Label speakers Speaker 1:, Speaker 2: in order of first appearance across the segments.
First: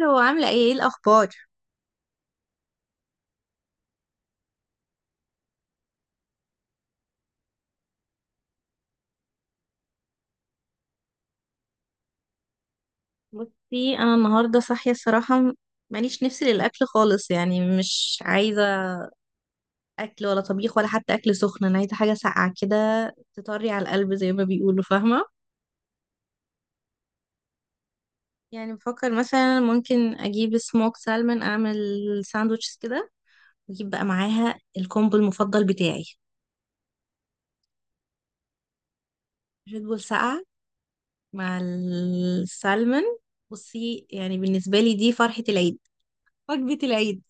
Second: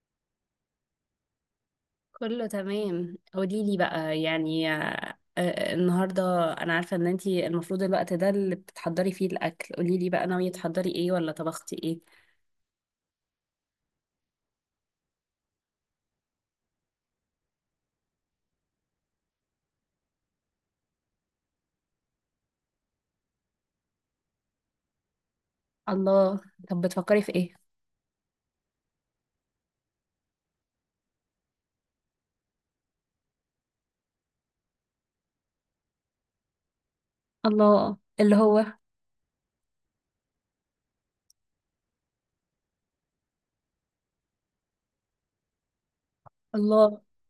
Speaker 1: لو عاملة ايه ايه الأخبار؟
Speaker 2: كله تمام. قولي لي بقى يعني النهارده انا عارفه ان انتي المفروض الوقت ده اللي بتحضري فيه الاكل. قولي لي بقى، ناويه تحضري ايه ولا طبختي ايه؟
Speaker 1: بصي أنا النهاردة صاحية الصراحة ماليش نفسي للأكل خالص. يعني مش عايزة أكل ولا طبيخ ولا حتى أكل سخن، أنا عايزة حاجة ساقعة كده تطري على القلب زي ما بيقولوا، فاهمة؟
Speaker 2: الله. طب بتفكري في ايه؟
Speaker 1: يعني بفكر مثلا ممكن أجيب سموك سالمون، أعمل ساندوتشز كده، وأجيب بقى معاها الكومبو المفضل بتاعي،
Speaker 2: الله اللي هو.
Speaker 1: ريد بول ساقعة مع السالمون. بصي يعني بالنسبة لي دي فرحة العيد، وجبة
Speaker 2: الله.
Speaker 1: العيد.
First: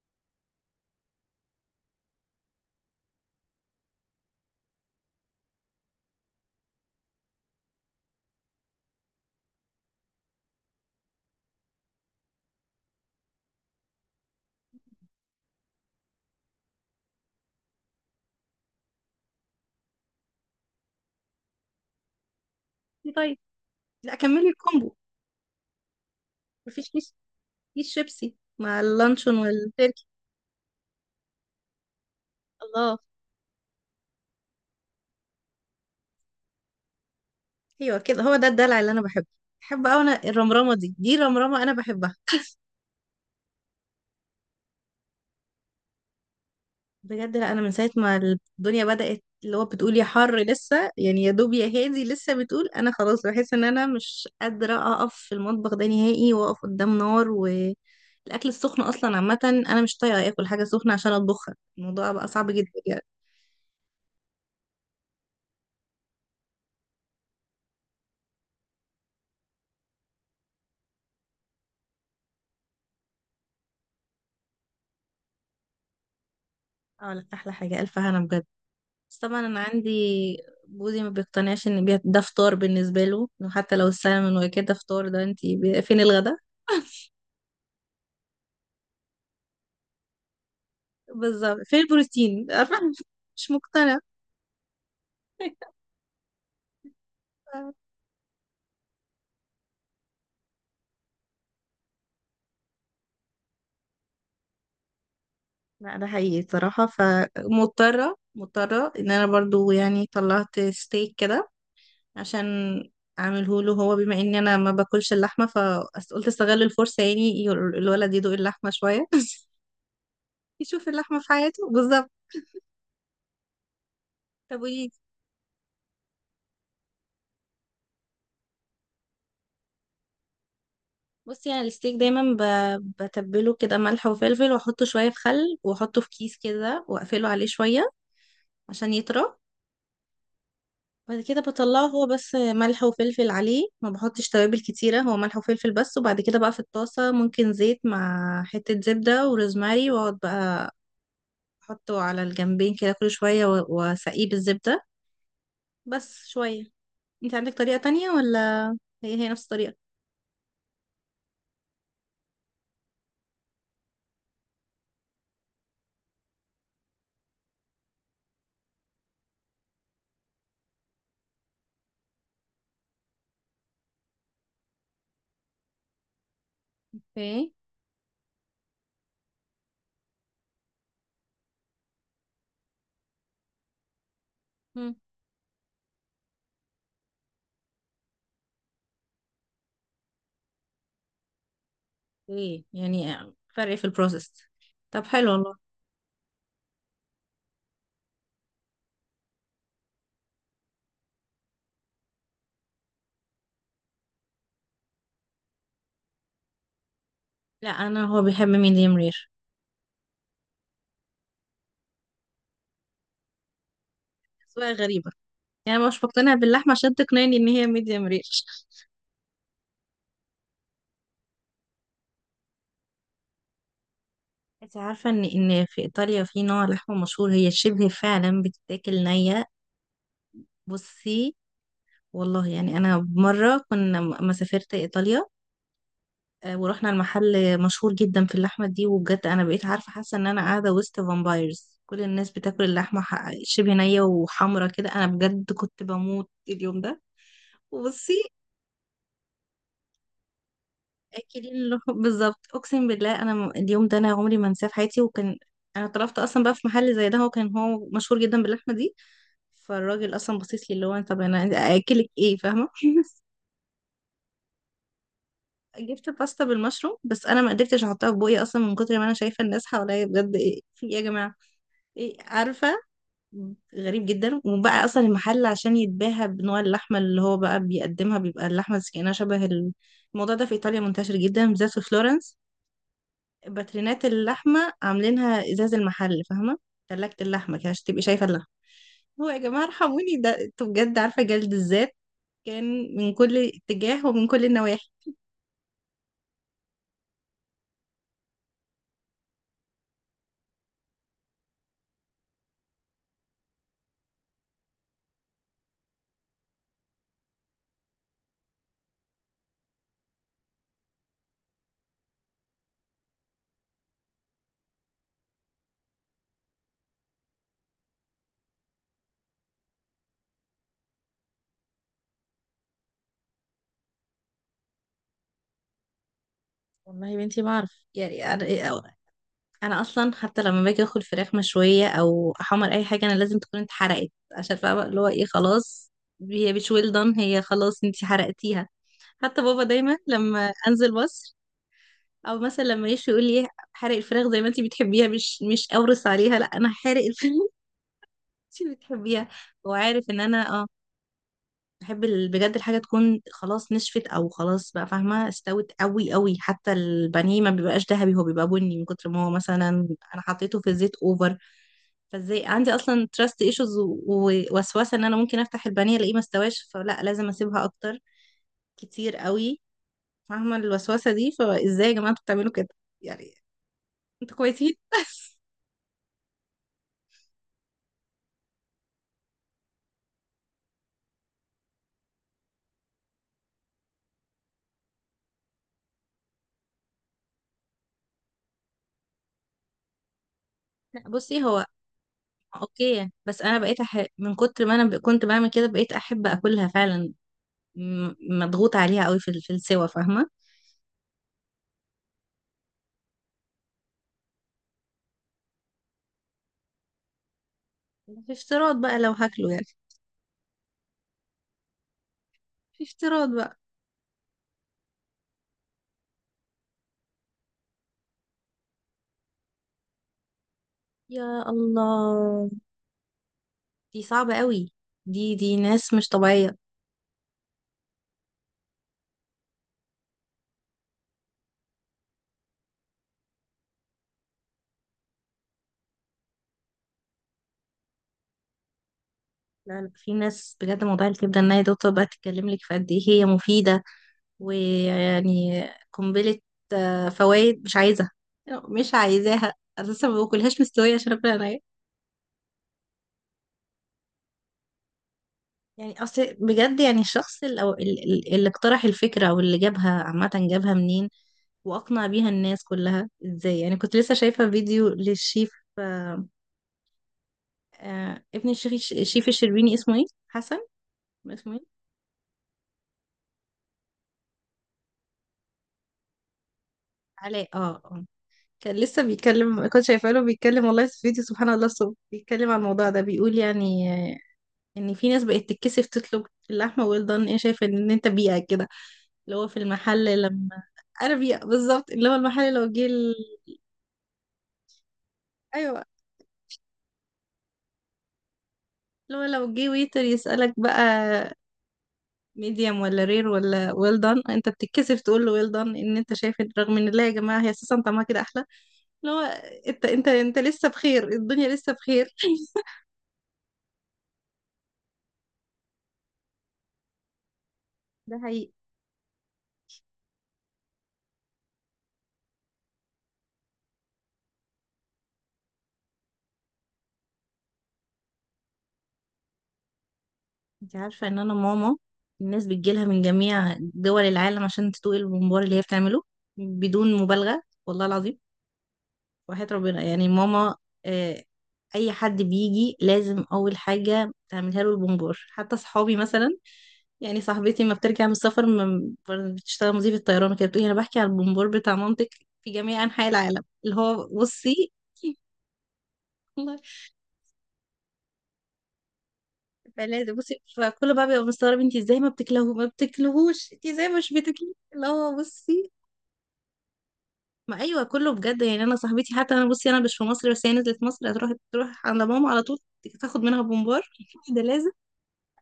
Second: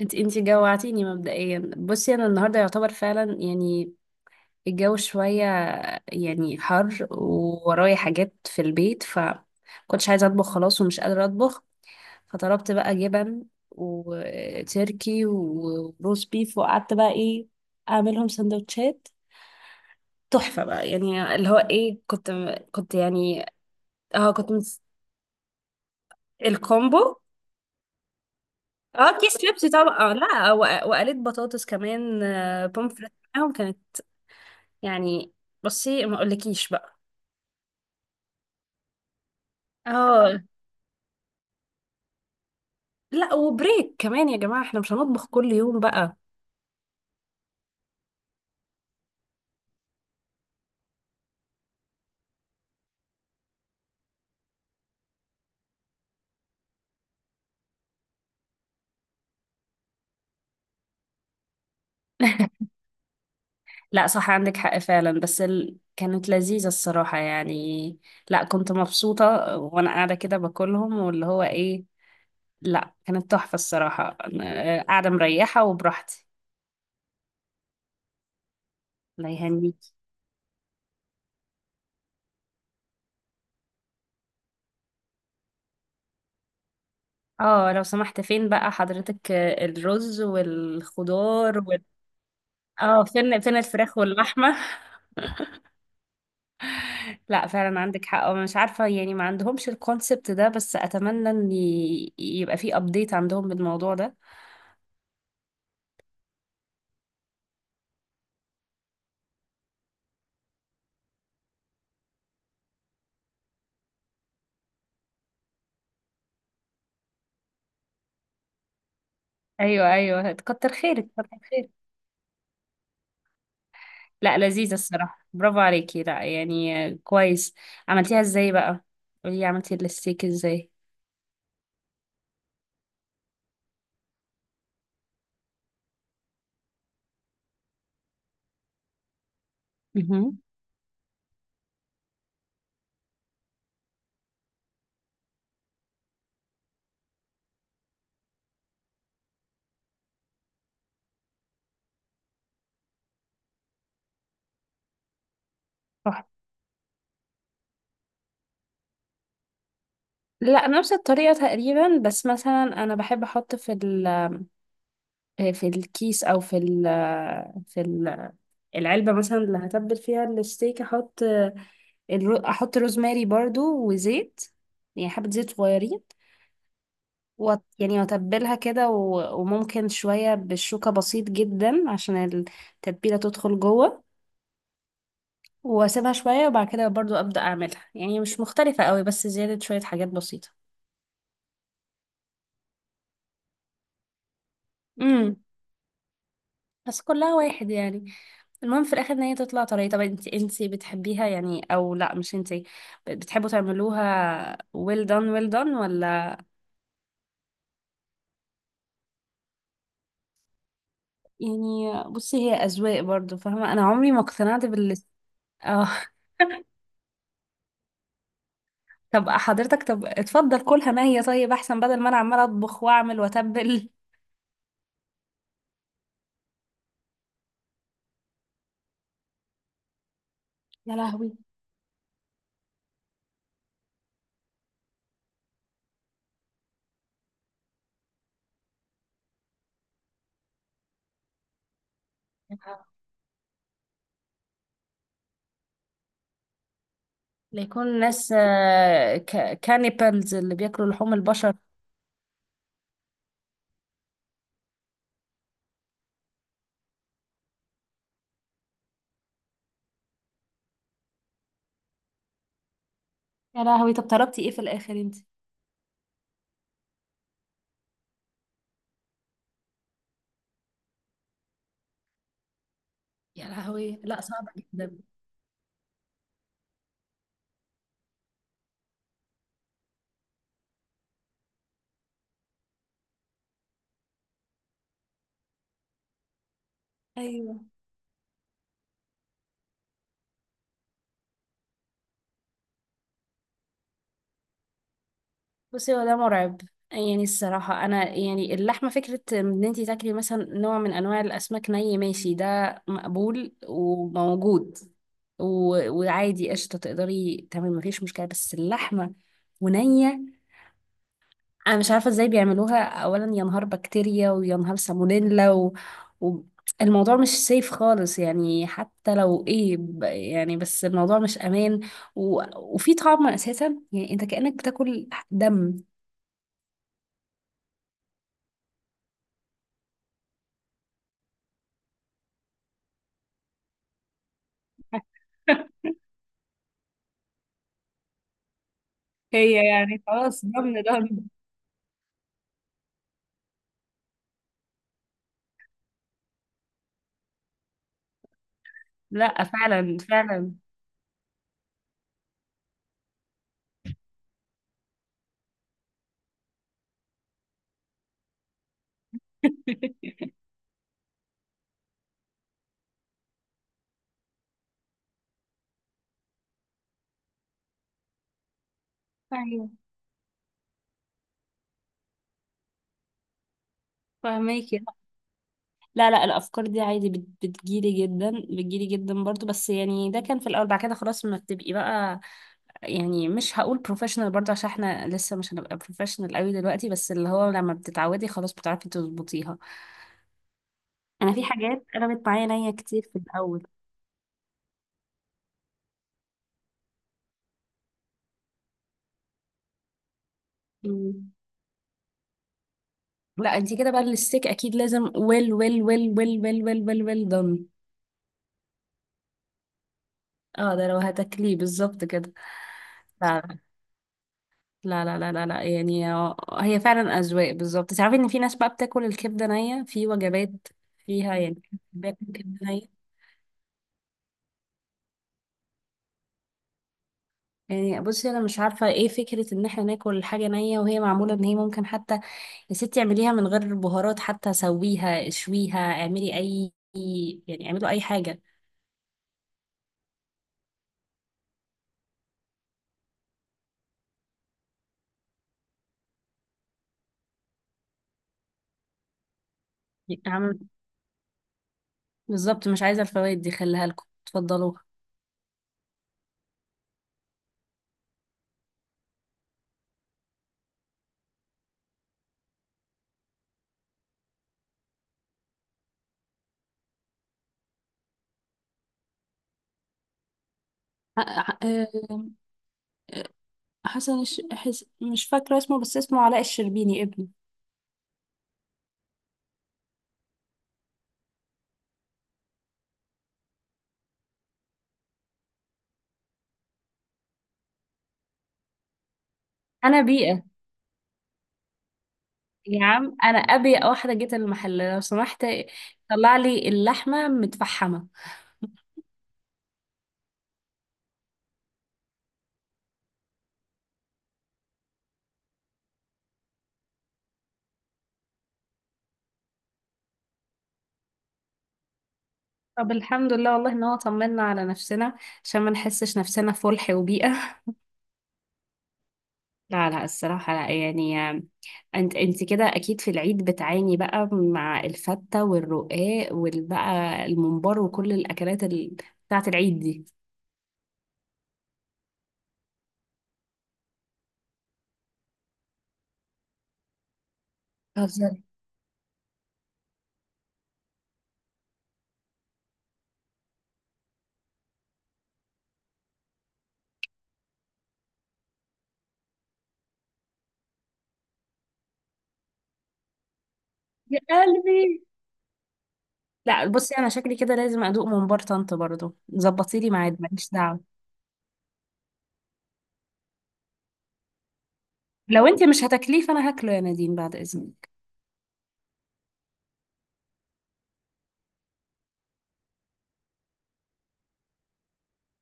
Speaker 2: انت جوعتيني مبدئيا. بصي انا النهارده يعتبر فعلا يعني الجو شويه، يعني حر وورايا حاجات في البيت، ف كنتش عايزه اطبخ خلاص ومش قادره اطبخ. فطلبت بقى جبن وتركي وروز بيف، وقعدت بقى ايه، اعملهم سندوتشات تحفة بقى، يعني اللي هو ايه، كنت
Speaker 1: طيب،
Speaker 2: يعني...
Speaker 1: لا
Speaker 2: اه
Speaker 1: كملي
Speaker 2: كنت مس-
Speaker 1: الكومبو. مفيش
Speaker 2: الكومبو.
Speaker 1: في الشيبسي مع
Speaker 2: اه
Speaker 1: اللانشون
Speaker 2: كيس شيبسي طبعا،
Speaker 1: والتركي.
Speaker 2: آه لا، وقليت بطاطس كمان،
Speaker 1: الله.
Speaker 2: بومفريت معاهم كانت. يعني بصي ما اقولكيش بقى.
Speaker 1: ايوه كده، هو ده الدلع اللي انا بحبه. بحب قوي انا
Speaker 2: اه،
Speaker 1: الرمرامه دي، رمرامه انا بحبها.
Speaker 2: لا وبريك كمان يا جماعة، احنا مش هنطبخ كل يوم بقى!
Speaker 1: بجد، لا انا من ساعه ما الدنيا بدات اللي هو بتقول يا حر لسه، يعني يا دوب يا هادي لسه بتقول، انا خلاص بحس ان انا مش قادره اقف في المطبخ ده نهائي، واقف قدام نار، والاكل السخن اصلا عامه انا مش طايقه اكل حاجه سخنه عشان اطبخها، الموضوع بقى صعب جدا يعني.
Speaker 2: لا صح، عندك حق فعلا. بس كانت لذيذة الصراحة يعني. لا كنت مبسوطة وانا قاعدة كده باكلهم، واللي هو ايه، لا كانت تحفة الصراحة، أنا قاعدة مريحة وبراحتي.
Speaker 1: اه لا احلى حاجه الف هنا بجد. بس
Speaker 2: الله
Speaker 1: طبعا انا عندي
Speaker 2: يهنيكي.
Speaker 1: جوزي ما بيقتنعش ان ده فطار. بالنسبه له إنه حتى لو السلمون وكده فطار، ده انت فين الغدا؟
Speaker 2: اه لو سمحت فين بقى حضرتك الرز
Speaker 1: بالظبط،
Speaker 2: والخضار
Speaker 1: فين البروتين؟ عارفة؟
Speaker 2: اه، فين
Speaker 1: مش
Speaker 2: فين الفراخ
Speaker 1: مقتنع.
Speaker 2: واللحمة؟ لا فعلا عندك حق، أنا مش عارفة يعني، ما عندهمش الكونسبت ده، بس اتمنى ان يبقى في ابديت عندهم بالموضوع ده.
Speaker 1: لا ده حقيقي صراحه، فمضطره ان انا برضو يعني طلعت ستيك كده عشان اعمله له هو، بما اني انا ما باكلش اللحمه، فقلت استغل الفرصه يعني، الولد يدوق اللحمه شويه
Speaker 2: ايوه، ايوه، كتر
Speaker 1: يشوف
Speaker 2: خيرك،
Speaker 1: اللحمه في
Speaker 2: كتر
Speaker 1: حياته،
Speaker 2: خيرك.
Speaker 1: بالظبط.
Speaker 2: لا
Speaker 1: طب
Speaker 2: لذيذة
Speaker 1: قولي.
Speaker 2: الصراحة، برافو عليكي. لا يعني كويس. عملتيها ازاي بقى؟ قولي عملتي الستيك ازاي؟
Speaker 1: بصي انا الستيك دايما بتبله كده ملح وفلفل، واحطه شويه في خل، واحطه في كيس كده واقفله عليه شويه عشان يطرى.
Speaker 2: مهم.
Speaker 1: بعد كده بطلعه، هو بس ملح وفلفل عليه، ما بحطش توابل كتيره، هو ملح وفلفل بس. وبعد كده بقى في الطاسه، ممكن زيت مع حته زبده وروزماري، واقعد بقى احطه على الجنبين كده كل شويه، واسقيه بالزبده
Speaker 2: صح.
Speaker 1: بس شويه. انت عندك طريقه تانية ولا هي هي نفس الطريقه؟
Speaker 2: لا نفس الطريقة تقريبا، بس مثلا أنا بحب أحط في ال، في الكيس أو في ال، في ال- العلبة مثلا اللي هتبل فيها الستيك، أحط أحط روزماري برضو وزيت، يعني حبة زيت صغيرين،
Speaker 1: اوكي.
Speaker 2: يعني وأتبلها كده، وممكن شوية بالشوكة، بسيط جدا عشان التتبيلة تدخل جوه.
Speaker 1: مم.
Speaker 2: واسيبها شوية وبعد كده برضو ابدأ اعملها، يعني مش مختلفة قوي، بس زيادة شوية حاجات بسيطة.
Speaker 1: ايه يعني؟ فرق في البروسيس؟ طب حلو
Speaker 2: امم،
Speaker 1: والله.
Speaker 2: بس كلها واحد يعني. المهم في الاخر ان هي تطلع طريقة. طب انت بتحبيها يعني او لا؟ مش انت بتحبوا تعملوها well done ولا؟
Speaker 1: لا انا هو بيحب ميديم رير.
Speaker 2: يعني بصي، هي اذواق برضو، فاهمة؟ انا عمري ما اقتنعت
Speaker 1: أذواق
Speaker 2: بال،
Speaker 1: غريبة. يعني أنا
Speaker 2: اه.
Speaker 1: مش مقتنع باللحمة، عشان تقنعني ان هي ميديم رير.
Speaker 2: طب حضرتك، طب اتفضل كلها، ما هي طيب، احسن بدل ما انا عمالة اطبخ واعمل واتبل.
Speaker 1: انت عارفة ان في ايطاليا في نوع لحمة مشهور هي شبه فعلا بتتاكل نية.
Speaker 2: يا لهوي.
Speaker 1: بصي، والله يعني انا مرة كنا ما سافرت ايطاليا، ورحنا المحل مشهور جدا في اللحمة دي، وبجد انا بقيت عارفة حاسة ان انا قاعدة وسط فامبايرز، كل الناس بتاكل اللحمة شبه نية وحمرة كده، انا بجد كنت بموت اليوم ده.
Speaker 2: ليكون
Speaker 1: وبصي،
Speaker 2: ناس كانيبالز اللي بياكلوا لحوم البشر؟
Speaker 1: اكلين اللحوم بالظبط. اقسم بالله انا اليوم ده انا عمري ما انساه في حياتي. وكان انا طلبت اصلا بقى في محل زي ده، هو كان هو مشهور جدا باللحمه دي، فالراجل اصلا بصيت لي اللي هو طب انا اكلك ايه، فاهمه؟
Speaker 2: يا لهوي، طب طلبتي ايه في الاخر انت؟
Speaker 1: جبت باستا بالمشروم، بس انا ما قدرتش احطها في بوقي اصلا من كتر ما انا شايفه الناس حواليا بجد ايه في ايه يا جماعه، ايه عارفه.
Speaker 2: يا لهوي،
Speaker 1: غريب
Speaker 2: لا
Speaker 1: جدا.
Speaker 2: صعب
Speaker 1: وبقى
Speaker 2: جدا.
Speaker 1: اصلا المحل عشان يتباهى بنوع اللحمه اللي هو بقى بيقدمها، بيبقى اللحمه كأنها شبه الموضوع ده في ايطاليا منتشر جدا، بالذات في فلورنس. باترينات اللحمة عاملينها ازاز المحل، فاهمة؟ تلاجة اللحمة
Speaker 2: ايوه.
Speaker 1: كده عشان تبقي شايفة اللحمة. هو يا جماعة ارحموني، ده انتوا بجد، عارفة جلد الذات كان من كل اتجاه ومن كل النواحي.
Speaker 2: بصي هو ده مرعب يعني. الصراحة أنا يعني اللحمة، فكرة إن أنتي تاكلي مثلا نوع من أنواع الأسماك ني، ماشي، ده مقبول وموجود، و... وعادي قشطة، تقدري تمام مفيش مشكلة، بس اللحمة ونية، انا مش عارفه ازاي بيعملوها. اولا يا نهار بكتيريا، ويا نهار سالمونيلا، و... الموضوع مش سيف خالص يعني، حتى لو ايه يعني، بس الموضوع مش امان، وفي طعم اساسا، يعني انت كأنك بتاكل دم.
Speaker 1: والله يا بنتي ما اعرف يعني، انا اصلا حتى لما باجي اكل فراخ مشوية او احمر اي حاجة، انا لازم تكون اتحرقت عشان فاهمة اللي هو ايه، خلاص هي مش ويل دان، هي خلاص انتي حرقتيها. حتى بابا
Speaker 2: هي
Speaker 1: دايما
Speaker 2: يعني خلاص،
Speaker 1: لما
Speaker 2: ضمن
Speaker 1: انزل
Speaker 2: ضمن.
Speaker 1: مصر او مثلا لما يشوي يقول لي، حرق الفراخ زي ما انت بتحبيها، مش مش اورس عليها، لا انا حارق الفراخ انت بتحبيها.
Speaker 2: لا
Speaker 1: هو
Speaker 2: فعلا
Speaker 1: عارف ان
Speaker 2: فعلا.
Speaker 1: انا اه بحب بجد الحاجه تكون خلاص نشفت او خلاص بقى، فاهمه؟ استوت قوي قوي، حتى البانيه ما بيبقاش ذهبي، هو بيبقى بني من كتر ما هو مثلا انا حطيته في الزيت اوفر. فازاي عندي اصلا تراست ايشوز ووسوسه ان انا ممكن افتح البانيه الاقيه ما استواش، فلا لازم اسيبها اكتر، كتير قوي.
Speaker 2: ايوه
Speaker 1: فاهمه الوسوسه دي؟ فازاي يا جماعه انتوا بتعملوا كده يعني؟ انتوا كويسين.
Speaker 2: فهماكي. لا لا، الافكار دي عادي بتجيلي جدا، بتجيلي جدا برضو، بس يعني ده كان في الاول، بعد كده خلاص ما بتبقي بقى. يعني مش هقول بروفيشنال برضه، عشان احنا لسه مش هنبقى بروفيشنال قوي دلوقتي، بس اللي هو لما بتتعودي خلاص بتعرفي تظبطيها.
Speaker 1: لا
Speaker 2: انا
Speaker 1: بصي
Speaker 2: في
Speaker 1: هو
Speaker 2: حاجات قلبت معايا نية
Speaker 1: اوكي
Speaker 2: كتير
Speaker 1: يعني،
Speaker 2: في
Speaker 1: بس انا
Speaker 2: الاول.
Speaker 1: بقيت من كتر ما انا كنت بعمل كده بقيت احب اكلها فعلا. م- مضغوط عليها قوي في في السوا، فاهمه؟
Speaker 2: مم. لا انت كده بقى الستيك اكيد لازم ويل ويل ويل ويل ويل ويل ويل ويل دون.
Speaker 1: في افتراض بقى لو هاكله يعني.
Speaker 2: اه، ده لو هتاكليه بالظبط كده.
Speaker 1: في افتراض
Speaker 2: لا
Speaker 1: بقى.
Speaker 2: لا لا لا لا لا، يعني هي فعلا اذواق، بالظبط. تعرفي ان في ناس بقى بتاكل الكبده نيه في وجبات فيها
Speaker 1: يا
Speaker 2: يعني؟ بتاكل
Speaker 1: الله،
Speaker 2: كبده!
Speaker 1: دي صعبه قوي. دي ناس مش طبيعيه.
Speaker 2: يعني بصي، انا مش عارفه ايه فكره ان احنا ناكل حاجه نيه وهي معموله، ان هي ممكن حتى، يا ستي اعمليها من غير بهارات حتى، سويها، اشويها، اعملي اي، يعني اعملوا اي حاجه.
Speaker 1: لا لا، في ناس بجد موضوع الكبده ان هي دكتور بقى تتكلم لك في قد ايه هي مفيده، ويعني قنبله فوائد. مش عايزه، مش عايزاها اساسا، ما
Speaker 2: يعني اعمل،
Speaker 1: باكلهاش مستويه عشان اكل
Speaker 2: بالظبط، مش عايزه الفوائد دي، خليها لكم اتفضلوها.
Speaker 1: يعني. اصل بجد يعني الشخص اللي, أو اللي اقترح الفكرة او اللي جابها، عامة جابها منين واقنع بيها الناس كلها ازاي؟ يعني كنت لسه شايفة فيديو للشيف، آه، آه، ابن الشيخ الشيف الشربيني، اسمه ايه، حسن؟
Speaker 2: ح-
Speaker 1: اسمه
Speaker 2: ح-
Speaker 1: ايه؟
Speaker 2: آه، حسن مش فاكرة اسمه، بس اسمه علاء الشربيني، ابنه.
Speaker 1: علاء، اه اه. كان لسه بيتكلم، كنت شايفة له بيتكلم والله في فيديو سبحان الله الصبح، بيتكلم عن الموضوع ده، بيقول يعني، ان في ناس بقت تتكسف تطلب اللحمة ويل دان، ايه شايفة ان انت بيئة كده؟ اللي هو في
Speaker 2: انا
Speaker 1: المحل
Speaker 2: بيئه.
Speaker 1: لما، انا بيئة، بالظبط. اللي هو المحل لو
Speaker 2: يا
Speaker 1: جه
Speaker 2: عم انا ابيئ واحده، جيت المحل لو سمحت
Speaker 1: ايوه،
Speaker 2: طلع لي اللحمه متفحمه.
Speaker 1: لو لو جه ويتر يسألك بقى، ميديم ولا رير ولا ويل دان، انت بتتكسف تقول له ويل دان ان انت شايف رغم ان، لا يا جماعة هي اساسا طعمها كده احلى. اللي هو، انت انت لسه بخير، الدنيا لسه بخير.
Speaker 2: طب الحمد لله والله، ان هو طمنا على نفسنا عشان ما نحسش نفسنا في فلح وبيئة.
Speaker 1: ده حقيقي.
Speaker 2: لا لا الصراحة، لا يعني. انت كده اكيد في العيد بتعاني بقى مع الفتة والرقاق، والبقى الممبار وكل الاكلات بتاعة العيد دي.
Speaker 1: انت عارفة ان انا ماما الناس بتجيلها من جميع دول العالم عشان تدوق الممبار اللي هي بتعمله، بدون مبالغة، والله العظيم،
Speaker 2: بتهزري!
Speaker 1: وحياة ربنا يعني. ماما، آه، اي حد بيجي لازم اول حاجة تعملها له البونبور. حتى صحابي مثلا، يعني صاحبتي ما بترجع من السفر، ما بتشتغل مضيفة طيران وكده، بتقولي انا بحكي على البونبور بتاع مامتك في جميع انحاء العالم، اللي هو
Speaker 2: يا
Speaker 1: بصي.
Speaker 2: قلبي.
Speaker 1: والله.
Speaker 2: لا بصي، انا شكلي كده لازم ادوق ممبار طنط برضه. ظبطي لي
Speaker 1: فلازم،
Speaker 2: ميعاد،
Speaker 1: بصي
Speaker 2: ماليش دعوة.
Speaker 1: فكله بقى بيبقى مستغرب انت ازاي ما بتاكلهوش، ما بتاكلهوش انت ازاي مش بتاكليه، اللي هو
Speaker 2: لو انت
Speaker 1: بصي.
Speaker 2: مش هتاكليه فانا هاكله يا نادين، بعد
Speaker 1: ما ايوه
Speaker 2: اذنك.
Speaker 1: كله بجد يعني. انا صاحبتي حتى، انا بصي انا مش في مصر، بس هي نزلت مصر هتروح تروح عند ماما على طول تاخد منها بومبار ده لازم.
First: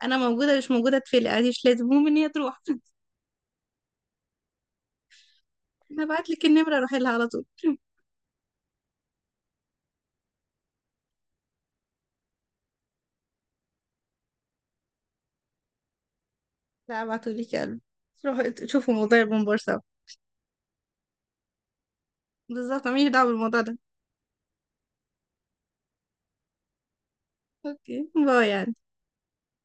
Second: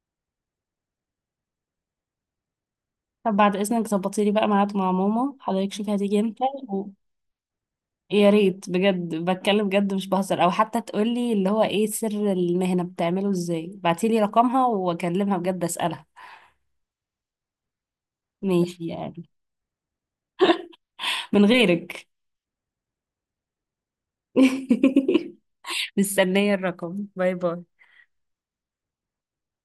Speaker 1: انا موجوده مش موجوده تفلق عادي مش لازم، المهم ان هي تروح.
Speaker 2: طب بعد اذنك ظبطي لي بقى ميعاد مع ماما حضرتك، شوفي
Speaker 1: انا
Speaker 2: هتيجي
Speaker 1: هبعت
Speaker 2: امتى.
Speaker 1: لك النمره روحي لها على طول.
Speaker 2: يا ريت بجد، بتكلم بجد مش بهزر، او حتى تقولي اللي هو ايه سر المهنة، بتعمله ازاي، بعتيلي رقمها واكلمها بجد اسألها.
Speaker 1: لا ابعتوا لي كلب روحوا
Speaker 2: ماشي
Speaker 1: تشوفوا موضوع
Speaker 2: يعني،
Speaker 1: البومبار سوا.
Speaker 2: من غيرك.
Speaker 1: بالظبط ماليش دعوه بالموضوع ده.
Speaker 2: مستنية الرقم. باي باي.
Speaker 1: اوكي باي يعني.